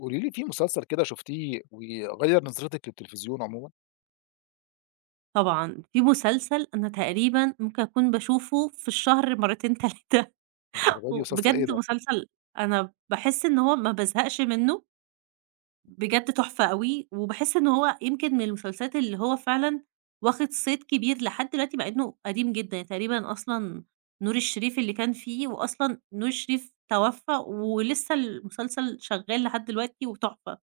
قولي لي في مسلسل كده شُفتيه وغيّر نظرتِك للتلفزيون عمومًا؟ طبعًا، في مسلسل أنا تقريبًا ممكن أكون باشوفه في الشهر مرتين 3 للدرجة دي مسلسل إيه وبجد ده؟ مسلسل أنا باحس إن هو ما بازهقش منه، بجد تحفة أوي، وباحس إن هو يمكن من المسلسلات اللي هو فعلًا واخد صيت كبير لحد دلوقتي مع إنه قديم جدًا، يعني تقريبًا أصلًا نور الشريف اللي كان فيه وأصلًا نور الشريف توفى ولسه المسلسل شغال لحد دلوقتي وتحفة،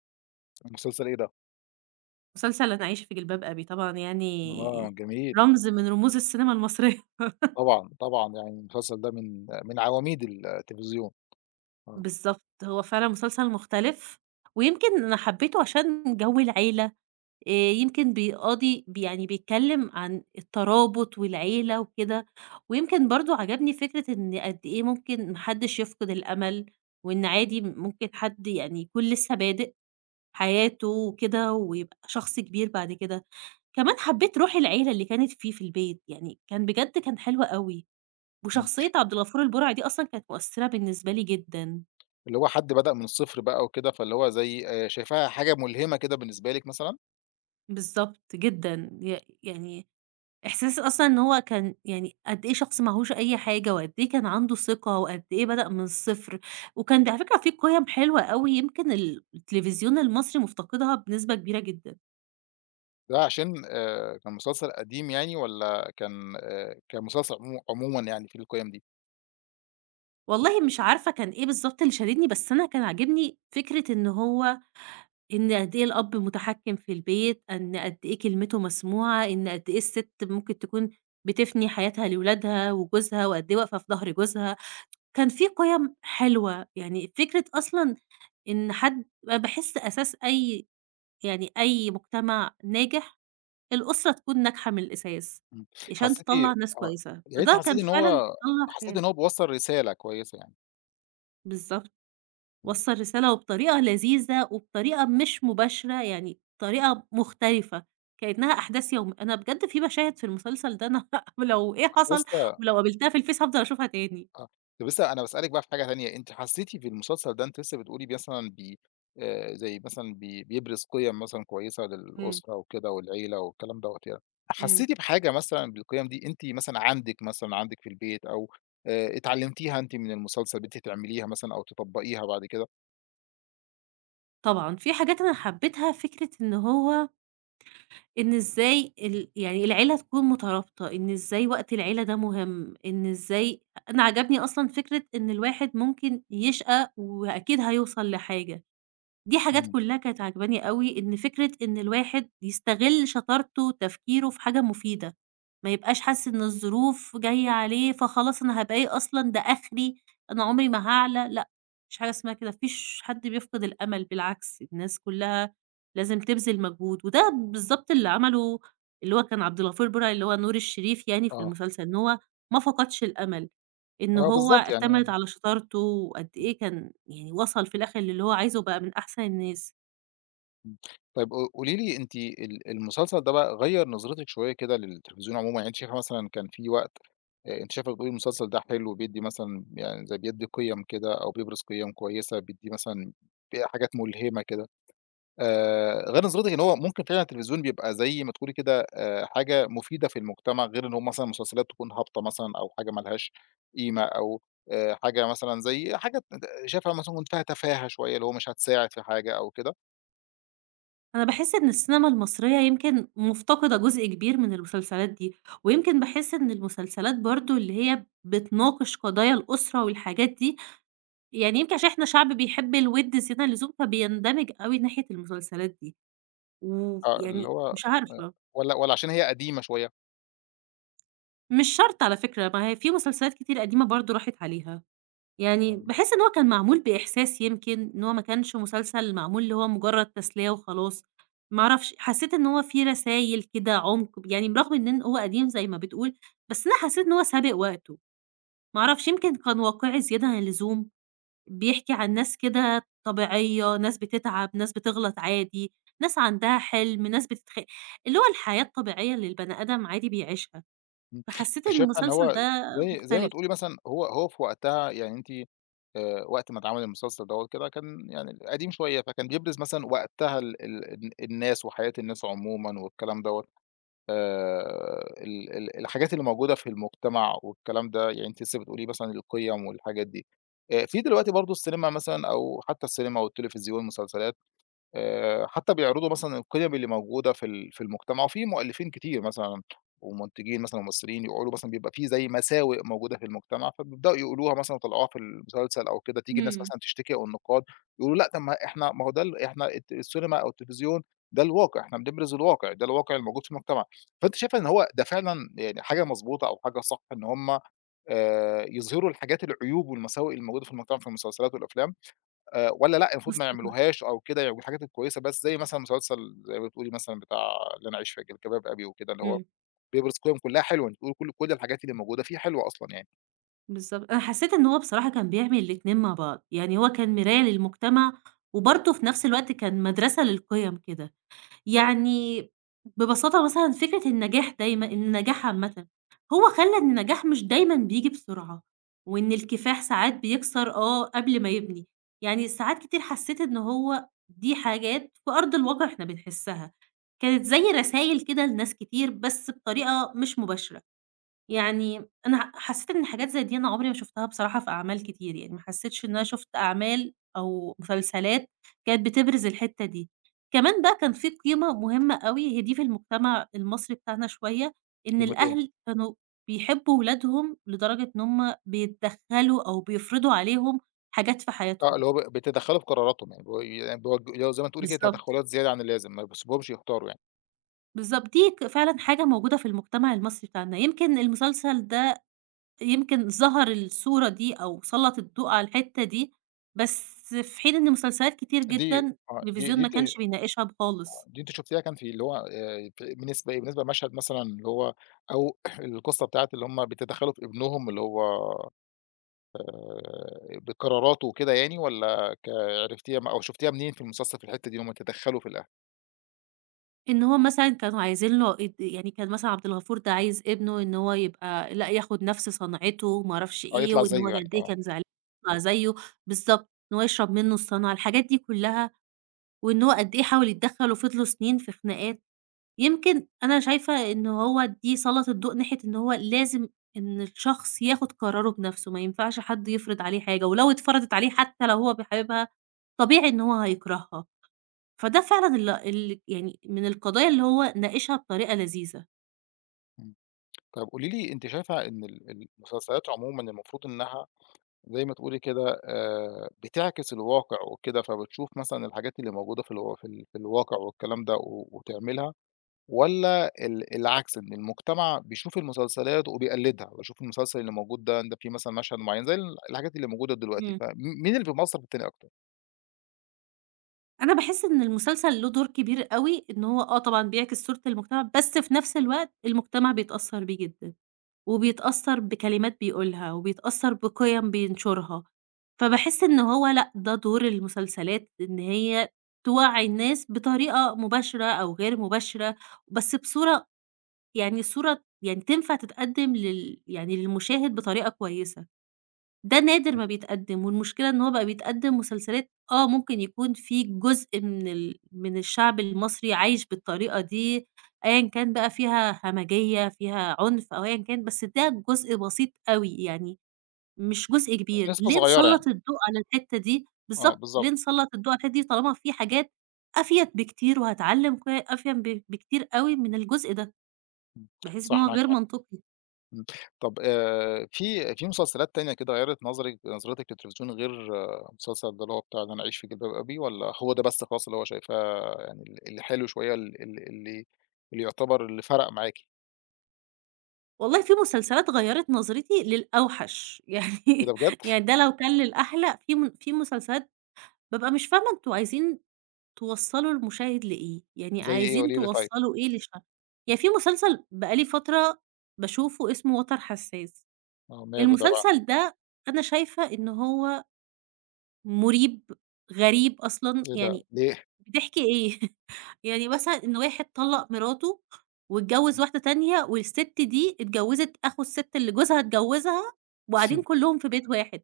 المسلسل إيه ده؟ مسلسل لن أعيش في جلباب أبي طبعًا آه، يعني جميل. رمز من رموز السينما المصرية. طبعًا، طبعًا يعني المسلسل ده من عواميد التلفزيون. آه. بالضبط، هو فعلًا مسلسل مختلف، ويمكن أنا حبيته عشان جو العيلة، يمكن بيقاضي ب يعني بيتكلم عن الترابط والعيلة وكده، ويمكن برضه عجبني فكرة إن قد إيه ممكن ما حدش يفقد الأمل، وإن عادي ممكن حد يعني يكون لسه بادئ حياته وكده ويبقى شخص كبير بعد كده، كمان حبيت روح العيلة اللي كانت فيه في البيت، يعني كان بجد كان حلو أوي، إمم. وشخصية عبد الغفور البرعي دي أصلًا كانت مؤثرة بالنسبة لي جدًا. اللي هو حد بدأ من الصفر بقى وكده، فاللي هو زي شايفاها حاجة ملهمة كده بالنسبة لِك مثلًا؟ بالضبط، جدًا. يعني إحساس أصلًا إن هو كان يعني قد إيه شخص ما هوش أي حاجة وقد إيه كان عنده ثقة وقد إيه بدأ من الصفر. وكان ده على فكرة في قِيَم حلوة أوي يمكن التلفزيون المصري مُفتقدها بنسبة كبيرة جدًا. ده عشان كان مسلسل قديم يعني والّا كان مسلسل عمومًا يعني في القيم دي؟ والله مش عارفة كان إيه بالضبط اللي شاددني، بس أنا كان عاجبني فكرة إن هو إن قد إيه الأب متحكِّم في البيت، إن قد إيه كلمته مسموعة، إن قد إيه الست ممكن تكون بتفني حياتها لولادها وجوزها وقد إيه واقفة في ضهر جوزها. كان في قِيَم حلوة، يعني فكرة أصلًا إن حد أنا باحس أساس أي يعني أي مجتمع ناجح، الأسرة تكون ناجحة من الأساس، إمم. عشان تطلّع حسّيتِ، ناس آه. كويسة، يعني أنتِ فده حسّيتِ كان إن فعلًا هو بيطلّع عيال بيوصّل رسالة كويسة يعني. بالضبط، إمم. وصّل رسالة وبطريقة لذيذة وبطريقة مش مباشرة، يعني طريقة مختلفة، كإنها أحداث يوم أنا بجد في مشاهد في المسلسل ده أنا لو إيه كنت حصل لسه. ولو قابلتها في الفيس هافضل أشوفها تاني. آه، طب لسه أنا باسألِك بقى في حاجة تانية، أنتِ حسيتِ في المسلسل ده أنتِ لسه بتقولي مثلًا زي مثلًا بيبرز قِيَم مثلًا كويسة إمم، للأسرة وكده والعيلة والكلام دوّة يعني. إمم. حسيتِ بحاجة مثلًا بالقِيَم دي أنتِ مثلًا عندِك في البيت أو اتعلمتيها أنتِ من المسلسل، بقيتِ تعمليها مثلًا أو تطبّقيها بعد كده؟ طبعًا، في حاجات أنا حبيتها، فكرة إن هو إن إزاي يعني العيلة تكون مترابطة، إن إزاي وقت العيلة ده مهم، إن إزاي أنا عجبني أصلًا فكرة إن الواحد ممكن يشقى وأكيد هيوصل لحاجة. دي حاجات إمم. كلّها كانت عاجباني أوي، إن فكرة إن الواحد يستغل شطارته وتفكيره في حاجة مفيدة، ما يبقاش حاسس إن الظروف جاية عليه فخلاص أنا هابقى إيه أصلًا ده آخري، أنا عمري ما هاعلى، لأ، ما فيش حاجة اسمها كده، ما فيش حد بيفقد الأمل بالعكس، الناس كلّها لازم تبذل مجهود، وده بالضبط اللي عمله اللي هو كان عبد الغفور برعي اللي هو نور الشريف يعني في آه. المسلسل، إن هو ما فقدش الأمل. إن آه، هو بالضبط اعتمد يعني. على شطارته وقد إيه كان يعني وصل في الآخر للي هو عايزه وبقى من أحسن الناس. إمم. طيب، قولي لي، أنتِ المسلسل ده بقى غيّر نظرتِك شوية كده للتلفزيون عمومًا، يعني أنتِ شايفة مثلًا كان في وقت. أنتِ شايفة بتقولي المسلسل ده حلو، بيدّي مثلًا يعني زي بيدّي قِيَم كده أو بيبرز قِيَم كويسة، بيدّي مثلًا حاجات ملهمة كده. غير نظرتِك إن هو ممكن فعلًا التلفزيون بيبقى زي ما تقولي كده حاجة مفيدة في المجتمع، غير إن هو مثلًا مسلسلات تكون هابطة مثلًا أو حاجة ما لهاش قيمة، أو حاجة مثلًا زي حاجة شايفها مثلًا كنت فيها تفاهة شوية، اللي هو مش هتساعد في حاجة أو كده؟ أنا باحس إن السينما المصرية يمكن مفتقدة جزء كبير من المسلسلات دي، ويمكن باحس إن المسلسلات برضه اللي هي بتناقش قضايا الأسرة والحاجات دي، يعني يمكن عشان إحنا شعب بيحب الوِد زيادة عن اللزوم فبيندمج أوي ناحية المسلسلات دي، آه، اللي ويعني هو مش عارفة، والّا عشان هي قديمة شوية؟ مش شرط على فكرة، ما هي في مسلسلات كتير قديمة برضه راحت عليها. يعني فم باحس إن هو كان معمول بإحساس يمكن، إن هو ما كانش مسلسل معمول اللي هو مجرد تسلية وخلاص، ما أعرفش، حسيت إن هو فيه رسايل كده عمق، يعني برغم إن هو قديم زي ما بتقول، بس أنا حسيت إن هو سابق وقته، ما أعرفش يمكن كان واقعي زيادة عن اللزوم، بيحكي عن ناس كده طبيعية، ناس بتتعب، ناس بتغلط عادي، ناس عندها حلم، ناس بتتخ اللي هو الحياة الطبيعية اللي البني آدم عادي بيعيشها، إمم. فحسيت أنتِ إن شايفة إن المسلسل ده هو زي ما مختلف. تقولي مثلًا هو في وقتها يعني أنتِ. وقت ما اتعمل المسلسل دوّة كده كان يعني قديم شوية، فكان بيبرز مثلًا وقتها ال ال الن الناس وحياة الناس عمومًا والكلام دوّة. ال ال الحاجات اللي موجودة في المجتمع والكلام ده، يعني أنتِ لسه بتقولي مثلًا القِيَم والحاجات دي. في دلوقتي برضه السينما مثلًا، أو حتى السينما والتلفزيون والمسلسلات، حتى بيعرضوا مثلًا القيم اللي موجودة في المجتمع، وفي مؤلفين كتير مثلًا ومنتجين مثلًا وممثلين، يقولوا مثلًا بيبقى في زي مساوئ موجودة في المجتمع، فبيبدأوا يقولوها مثلًا ويطلعوها في المسلسل أو كده، تيجي الناس إمم، مثلًا تشتكي أو النقاد يقولوا لأ، طب ما إحنا، ما هو ده، ال إحنا الت السينما أو التلفزيون ده الواقع، إحنا بنبرز الواقع، ده الواقع الموجود في المجتمع. فأنتِ شايفة إن هو ده فعلًا يعني حاجة مضبوطة أو حاجة صح، إن هم يظهروا الحاجات العيوب والمساوئ الموجودة في المجتمع في المسلسلات والأفلام؟ والّا لأ، المفروض ما بالضبط، يعملوهاش أو كده، يعملوا الحاجات الكويسة بس، زي مثلًا مسلسل زي ما بتقولي مثلًا بتاع اللي أنا أعيش في جلباب أبي وكده، اللي هو إمم. بيبرز قِيَم كلّها حلوة، أنتِ بتقولي كل الحاجات اللي موجودة فيه حلوة أصلًا يعني. بالضبط. أنا حسّيت إن هو بصراحة كان بيعمل الاتنين مع بعض. يعني هو كان مراية للمجتمع وبرضه في نفس الوقت كان مدرسة للقِيَم كده. يعني ببساطة مثلًا فكرة النجاح دايمًا النجاح عامةً، هو خلّى إن النجاح مش دايمًا بييجي بسرعة وإن الكفاح ساعات بيكسر آه قبل ما يبني. يعني ساعات كتير حسّيت إن هو دي حاجات في أرض الواقع إحنا بنحسّها. كانت زي رسايل كده لناس كتير بس بطريقة مش مباشرة. يعني أنا حسّيت إن حاجات زي دي أنا عمري ما شُفتها بصراحة في أعمال كتير، يعني ما حسّيتش إن أنا شُفت أعمال أو مسلسلات كانت بتبرز الحتّة دي. كمان بقى كان في قيمة مهمة أوي، هي دي في المجتمع المصري بتاعنا شوية، إن قيمتين. الأهل كانوا بيحبّوا ولادهم لدرجة إن هم بيتدخّلوا أو بيفرضوا عليهم حاجات في آه، حياتهم. اللي هو بتتدخّلوا في قراراتهم يعني، يعني زي ما تقولي كده بالضبط. تدخّلات زيادة عن اللازم، ما بيسيبوهمش يختاروا يعني. بالضبط، دي ك فعلًا حاجة موجودة في المجتمع المصري بتاعنا. يمكن المسلسل ده يمكن ظهر الصورة دي أو سلّط الضوء على الحتّة دي، بس في حين إن مسلسلات كتير دي جدًا آه، دي دي التلفزيون ما أنتِ كانش بيناقشها خالص. دي أنتِ شُفتيها كان في اللي هو في بالنسبة إيه، بالنسبة لمشهد مثلًا اللي هو، أو القصة بتاعة اللي هُم بيتدخّلوا في ابنهم، اللي هو بقراراته وكده يعني، والّا عرفتيها أو شُفتيها منين في المسلسل، في الحتّة دي إن هُم يتدخّلوا في الأهل؟ إن هو مثلًا كانوا عايزين له اد يعني كان مثلًا عبد الغفور ده عايز ابنه إن هو يبقى لأ، ياخُد نَفْس صنعته وما أعرفش آه، إيه، يطلع وإن هو زيه يعني، قد إيه آه. كان زعلان يطلع زيه بالضبط، إن هو يشرب منّه الصنعة، الحاجات دي كُلّها وإن هو قد إيه حاول يتدخّل وفضلوا سنين في خناقات. يمكن أنا شايفة إن هو دي سَلَطِت ضوء ناحية إن هو لازم إن الشخص ياخُد قراره بنَفْسه، ما ينفعش حد يفرض عليه حاجة، ولو اتفرضت عليه حتى لو هو بي حاببها، طبيعي إن هو هيكرهها. فده فعلًا ال ال يعني من القضايا اللي هو ناقشها بطريقة لذيذة. إمم. طَب قولي لي، أنتِ شايفة إن ال ال المسلسلات عمومًا المفروض إنّها زي ما تقولي كده بتعكس الواقع وكده، فبتشوف مثلًا الحاجات اللي موجودة في الواقع والكلام ده، و وتعملها، والّا العكس؟ إن المجتمع بيشوف المسلسلات وبيقلّدها، بيشوف المسلسل اللي موجود ده فيه مثلًا مشهد معيّن زي الحاجات اللي موجودة دلوقتي، إمم. مين اللي في مصر بتتني أكتر؟ أنا باحس إن المسلسل له دور كبير أوي إن هو آه طبعًا بيعكس صورة المجتمع، بس في نَفْس الوقت المجتمع بيتأثّر بيه جدًا. وبيتأثّر بكلمات بيقولها، وبيتأثّر بقِيَم بينشُرها، فباحس إن هو لأ، ده دور المسلسلات إن هي توعّي الناس بطريقة مباشرة أو غير مباشرة، بس بصورة يعني صورة يعني تنفع تتقدّم يعني للمشاهد بطريقة كويسة. ده نادر ما بيتقدّم، والمشكلة إن هو بقى بيتقدّم مسلسلات آه، ممكن يكون في جزء من الشعب المصري عايش بالطريقة دي، أيًا كان بقى فيها همجية، فيها عنف أو أيًا كان، بس ده جزء بسيط أوي، يعني مش جزء كبير. نسبة ليه صغيّرة يعني. نسلّط الضوء على الحتّة دي؟ آه، بالضبط، ليه بالضبط. نسلّط الضوء على الحتّة دي طالما في حاجات أفيد بكتير وهتعلّم ك أفيد ب بكتير أوي من الجزء ده، باحس إن صح، هو معاك غير حق. منطقي. إمم. طب، في مسلسلات تانية كده غيّرت نظرتِك للتلفزيون غير، آه، مسلسل ده اللي هو بتاع إن أنا أعيش في جلباب أبي، والّا هو ده بس خلاص اللي هو شايفاه يعني الحلو شوية، ال ال اللي اللي يعتبر اللي فرق معاكِ؟ والله في مسلسلات غيّرت نظرتي للأوحش، إيه ده يعني بجد؟ يعني ده لو كان للأحلى، في مسلسلات بابقى مش فاهمة أنتم عايزين توصّلوا المشاهد لإيه، يعني زي إيه عايزين قولي لي طيب؟ توصّلوا إيه للش يعني في مسلسل بقى لي فترة باشوفه اسمه وتر حساس، آه، ماله ده بقى؟ المسلسل ده أنا شايفة إن هو مُريب، غريب أصلًا، إيه ده يعني ليه؟ بتحكي إيه؟ يعني مثلًا إن واحد طلّق مراته واتجوّز واحدة تانية والست دي اتجوّزت أخو الست اللي جوزها اتجوّزها وقاعدين كلّهم في بيت واحد،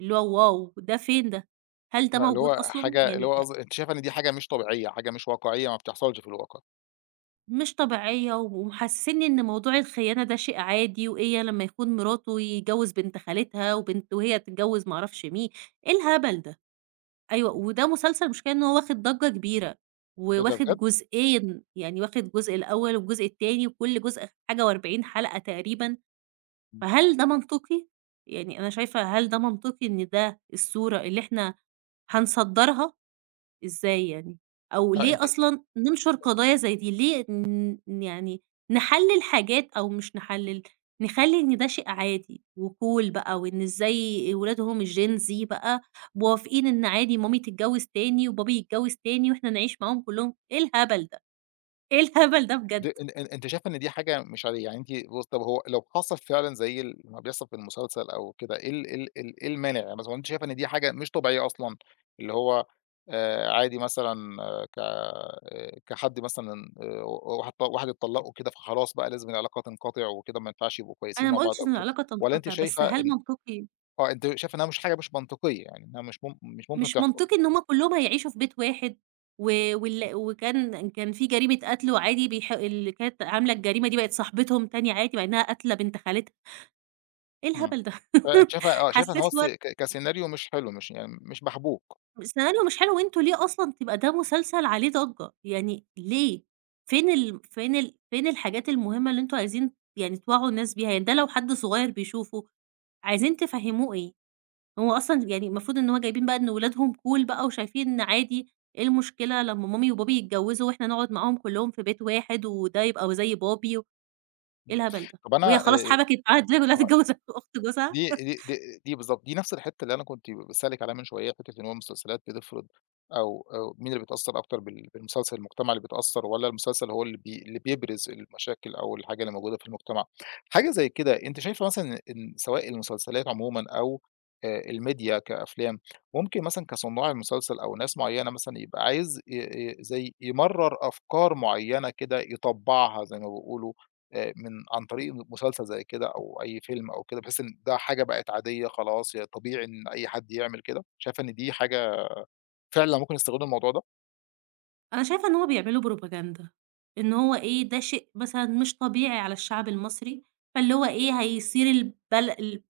اللي هو واو! ده فين ده؟ هل ده آه، اللي موجود هو أصلًا؟ حاجة، اللي يعني هو أ قصد أنتِ شايفة إن دي حاجة مش طبيعية، حاجة مش واقعية ما بتحصلش في الواقع. مش طبيعية ومحسّسني إن موضوع الخيانة ده شيء عادي وإيه لمّا يكون مراته يتجوّز بنت خالتها وبنت وهي تتجوّز ما أعرفش مين، إيه الهبل ده؟ أيوه، إمم. وده مسلسل المشكلة إن هو واخد ضجة كبيرة، إيه ده وواخد بجد؟ جزئين، يعني واخد جزء الأول والجزء التاني، وكل جزء حاجة و40 حلقة تقريبًا، إمم. فهل ده منطقي؟ يعني أنا شايفة هل ده منطقي إن ده الصورة اللي إحنا هنصدّرها؟ إزاي يعني؟ أو آه، أنتِ، ليه أصلًا ننشر قضايا زي دي؟ ليه ن ن يعني نحلِّل حاجات أو مش نحلِّل، نخلّي إن ده شيء عادي وcool بقى، وإن إزاي ولاد هم الGen Z بقى موافقين إن عادي مامي تتجوّز تاني وبابي يتجوّز تاني وإحنا نعيش معاهم كلّهم، إيه الهبل ده؟ إيه الهبل ده د بجد؟ أن أن أنتِ شايفة إن دي حاجة مش عادية، يعني أنتِ بُص طب هو لو حصل فعلًا زي ما بيحصل في المسلسل أو كده، إيه المانع؟ يعني مثلًا أنتِ شايفة إن دي حاجة مش طبيعية أصلًا، اللي هو عادي مثلًا، آه، ك آه، كحد مثلًا، واحد اتطلّقوا كده، فخلاص بقى لازم العلاقة تنقطع وكده، ما ينفعش يبقوا كويسين أنا مع ما بعض قُلتش أو إن كده، العلاقة والّا أنتِ تنقطع، بس شايفة هل إن منطقي آه، أنتِ شايفة إنها مش حاجة مش منطقية، يعني إنها مش ممكن مش تحصل؟ منطقي إن هُم كلّهم هيعيشوا في بيت واحد، و وكان كان في جريمة قتل وعادي بيح اللي كانت عاملة الجريمة دي بقت صاحبتهم تاني عادي، مع إنها قاتلة بنت خالتها، إيه إمم. الهبل ده! فأنتِ شايفة، آه، شايفة إن هو حسّيت اللي الس هو ك كسيناريو مش حلو، مش يعني مش محبوك. سيناريو مش حلو، وأنتم ليه أصلًا تبقى ده مسلسل عليه ضجّة، يعني ليه؟ فين الحاجات المهمة اللي أنتم عايزين يعني توعّوا الناس بيها، يعني ده لو حد صغير بيشوفه، عايزين تفهّموه إيه؟ هو أصلًا يعني المفروض إن هو جايبين بقى إن ولادهم cool بقى وشايفين إن عادي، إيه المشكلة لمّا مامي وبابي يتجوّزوا وإحنا نقعد معاهم كلّهم في بيت واحد وده يبقى زي بابي و إيه إمم. الهبل ده! طب وهي أنا خلاص حبكت معاها دماغ إنها آه، تتجوّز أخت جوزها. دي دي د دي بالضبط، دي نفس الحتّة اللي أنا كنت باسألِك عليها من شوية، حتّة إن هو المسلسلات بتفرض، أو مين اللي بيتأثّر أكتر بالمسلسل، المجتمع اللي بيتأثّر، والّا المسلسل هو اللي اللي بيبرز المشاكل أو الحاجة اللي موجودة في المجتمع؟ حاجة زي كده أنتِ شايفة مثلًا إن سواء المسلسلات عمومًا أو الميديا كأفلام، ممكن مثلًا كصُنّاع المسلسل أو ناس معيّنة مثلًا يبقى عايز ي ي زي يمرّر أفكار معيّنة كده يطبّعها زي ما بيقولوا، عن طريق مسلسل زي كده أو أي فيلم أو كده، بحيث إن ده حاجة بقت عادية خلاص، هي طبيعي إن أي حد يعمل كده، شايفة إن دي حاجة فعلًا ممكن يستغلوا الموضوع ده؟ أنا شايفة إن هو بيعملوا propaganda إن هو إيه، ده شيء مثلًا مش طبيعي على الشعب المصري، فاللي هو إيه، هيثير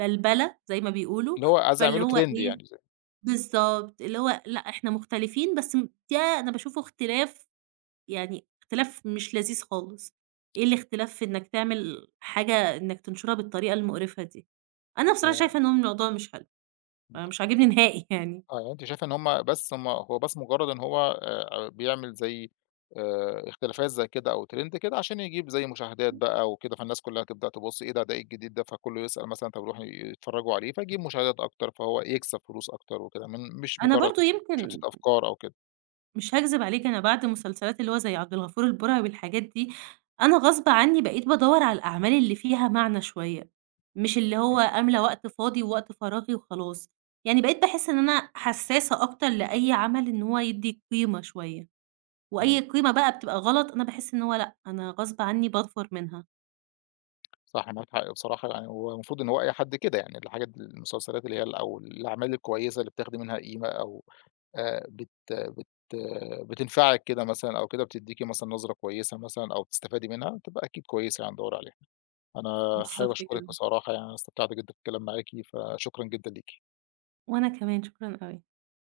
البلبلة زي ما بيقولوا، اللي هو عايز فاللي يعملوا هو trend إيه يعني زي. بالضبط، اللي هو لأ، إحنا مختلفين بس م ده أنا باشوفه اختلاف يعني اختلاف مش لذيذ خالص. إيه الاختلاف في إنّك تعمل حاجة إنّك تنشرها بالطريقة المقرفة دي؟ أنا بصراحة آه. شايفة إن هو الموضوع مش حلو، فمش عاجبني نهائي يعني. آه، يعني أنتِ شايفة إن هم بس، هو بس مجرد إن هو بيعمل زي اختلافات زي كده أو trend كده، عشان يجيب زي مشاهدات بقى وكده، فالناس كلها تبدأ تبُص إيه ده، ده إيه الجديد ده؟ فكله يسأل مثلًا طب يروحوا يتفرجوا عليه، فيجيب مشاهدات أكتر، فهو يكسب فلوس أكتر وكده، مش أنا مجرد برضه يمكن شتِّة أفكار أو كده. مش هاكذب عليك أنا بعد مسلسلات اللي هو زي عبد الغفور البرعي والحاجات دي، أنا غصب عنّي بقيت بادوّر على الأعمال اللي فيها معنى شوية، مش اللي هو إمم. أملى وقت فاضي ووقت فراغي وخلاص. يعني بقيت باحس إن أنا حسّاسة أكتر لأي عمل إن هو يدّي قيمة شوية. إمم. وأي قيمة بقى بتبقى غلط، أنا باحس إن هو لأ، أنا غصب عني باظفر منها. صح، معاك حق بصراحة، يعني هو المفروض إن هو أي حد كده يعني المسلسلات اللي هي ال أو الأعمال الكويسة اللي بتاخدي منها قيمة، أو بت بت بتنفعِك كده مثلًا أو كده، بتدّيكِ مثلًا نظرة كويسة مثلًا أو بتستفادي منها، بتبقى أكيد كويسة يعني، ندوّر عليها. أنا حابب بالضبط أشكرِك كده. بصراحة، يعني أنا استمتعت جدًا بالكلام معاكِ، فشكرًا جدًا ليكِ. وأنا كمان، شكرًا أوي.